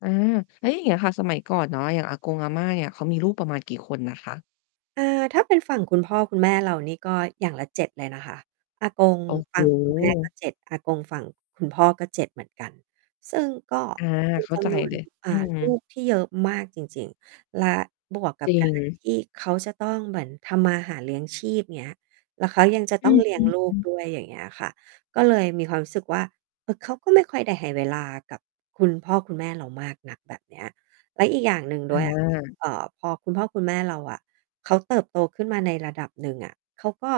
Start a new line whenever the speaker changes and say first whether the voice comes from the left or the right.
left: อา แล้วอย่างเงี้ยค่ะ สมัยก่อนเนาะ อย่างอากง อาม่า เงี่ย เขามีลูกประมาณกี่คนน่ะคะ?
right: อา ถ้าเป็นฝั่งคุณพ่อคุณแม่เรานี่ก็อย่างละ 7 เลยนะคะ อากง
left: โอ้โ
right: ฝั่งคุณแม่ก็
left: ฮ
right: 7 อากงฝั่งคุณพ่อก็ 7 เหมือนกัน ซึ่งก็
left: อา
right: เป็น
left: เข้
right: จ
left: าใจ
right: ำนวน
left: เลย
right: อ
left: อื
right: ่า
left: ม
right: ลูก ที่เยอะมากจริง ๆ และบวกก
left: จ
right: ับ
left: ริ
right: การ
left: ง
right: ที่เขาจะต้องเหมือนทำมาหาเลี้ยงชีพ เงี้ย แล้วเขายังจะ
left: อ
right: ต
left: ื
right: ้องเลี้ยง
left: ม
right: ลูก
left: ๆ ๆ
right: ด้วย อย่างเงี้ยค่ะ ก็เลยมีความรู้สึกว่า เออ เขาก็ไม่ค่อยได้ให้เวลากับคุณพ่อคุณแม่เรามากนัก แบบเนี้ย และอีกอย่างหนึ่ง
left: อ
right: ด้วย อะค่ะ
left: า
right: เอ่อ พอคุณพ่อคุณแม่เราอะเขาเติบโตขึ้นมาในระดับหนึ่งอะ เขาก็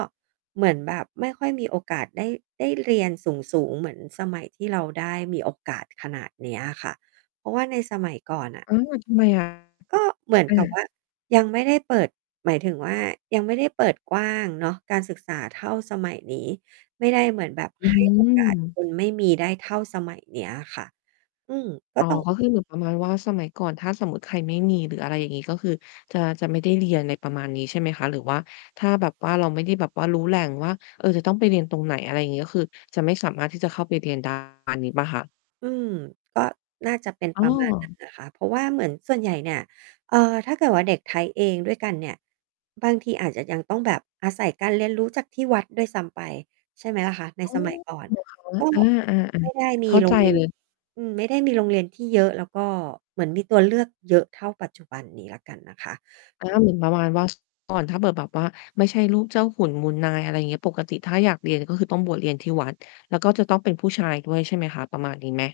right: เหมือนแบบไม่ค่อยมีโอกาสได้ ได้ เรียน สูง ๆ เหมือนสมัยที่เราได้มีโอกาสขนาดเนี้ยอะค่ะ เพราะว่าในสมัยก่อน น่ะ
left: เออ ทำไม อะ?
right: ก็เหมือน
left: อ
right: กับว
left: า
right: ่า ยังไม่ได้เปิด หมายถึงว่า ยังไม่ได้เปิดกว้างเนาะการศึกษาเท่าสมัยนี้ ไม่ได้เหมือนแบบ
left: อ
right: ให้โอกาส
left: ือ
right: คน ไม่มีได้เท่าสมัยเนี้ยค่ะ อืม ก็
left: อ๋อ
right: ต้อง
left: ก็คือเหมือนประมาณว่า สมัยก่อน ถ้าสมมุติใครไม่มีหรืออะไรอย่างงี้ ก็คือจะ จะไม่ได้เรียน ไรประมาณนี้ ใช่ไหมคะ? หรือว่าถ้าแบบว่าเราไม่ได้แบบว่ารู้แหล่งว่า เออ จะต้องไปเรียนตรงไหน อะไรงี้ ก็คือจะไม่สามารถที่จะเข้าไปเรียน ได้ มาณนี้เปล่าคะ?
right: อืม ก็น่าจะเป็น
left: อ้
right: ประมาณนั้น
left: อ
right: นะคะ เพราะว่าเหมือนส่วนใหญ่เนี่ย เอ่อ ถ้าเกิดว่า เด็กไทยเองด้วยกันเนี่ย บางทีอาจจะยังต้องแบบอาศัยการเรียนรู้จากที่วัดด้วยซ้ำไป ใช่ไหมล่ะคะ ใน
left: โอ้
right: สมัย ก่
left: เ
right: อ
left: ห
right: นน่ะ
left: รอค
right: ก
left: ะ?
right: ็
left: อา ๆ อา
right: ไม่ได้ ม
left: เข
right: ี
left: ้า
right: โร
left: ใจ
right: งเรียน
left: เลย
right: อืม ไม่ได้มีโรงเรียนที่เยอะ แล้วก็เหมือนมีตัวเลือกเยอะเท่าปัจจุบันนี้แล้วกันนะคะ
left: อา เหมือนประมาณว่า ก่อน ถ้าเผื่อแบบว่าไม่ใช่ลูกเจ้าขุนมูลนาย อะไรเงี้ย ปกติถ้าอยากเรียนก็คือต้องบวชเรียนที่วัด แล้วก็จะต้องเป็นผู้ชายด้วย ใช่ไหมคะ? ประมาณนี้ไหม?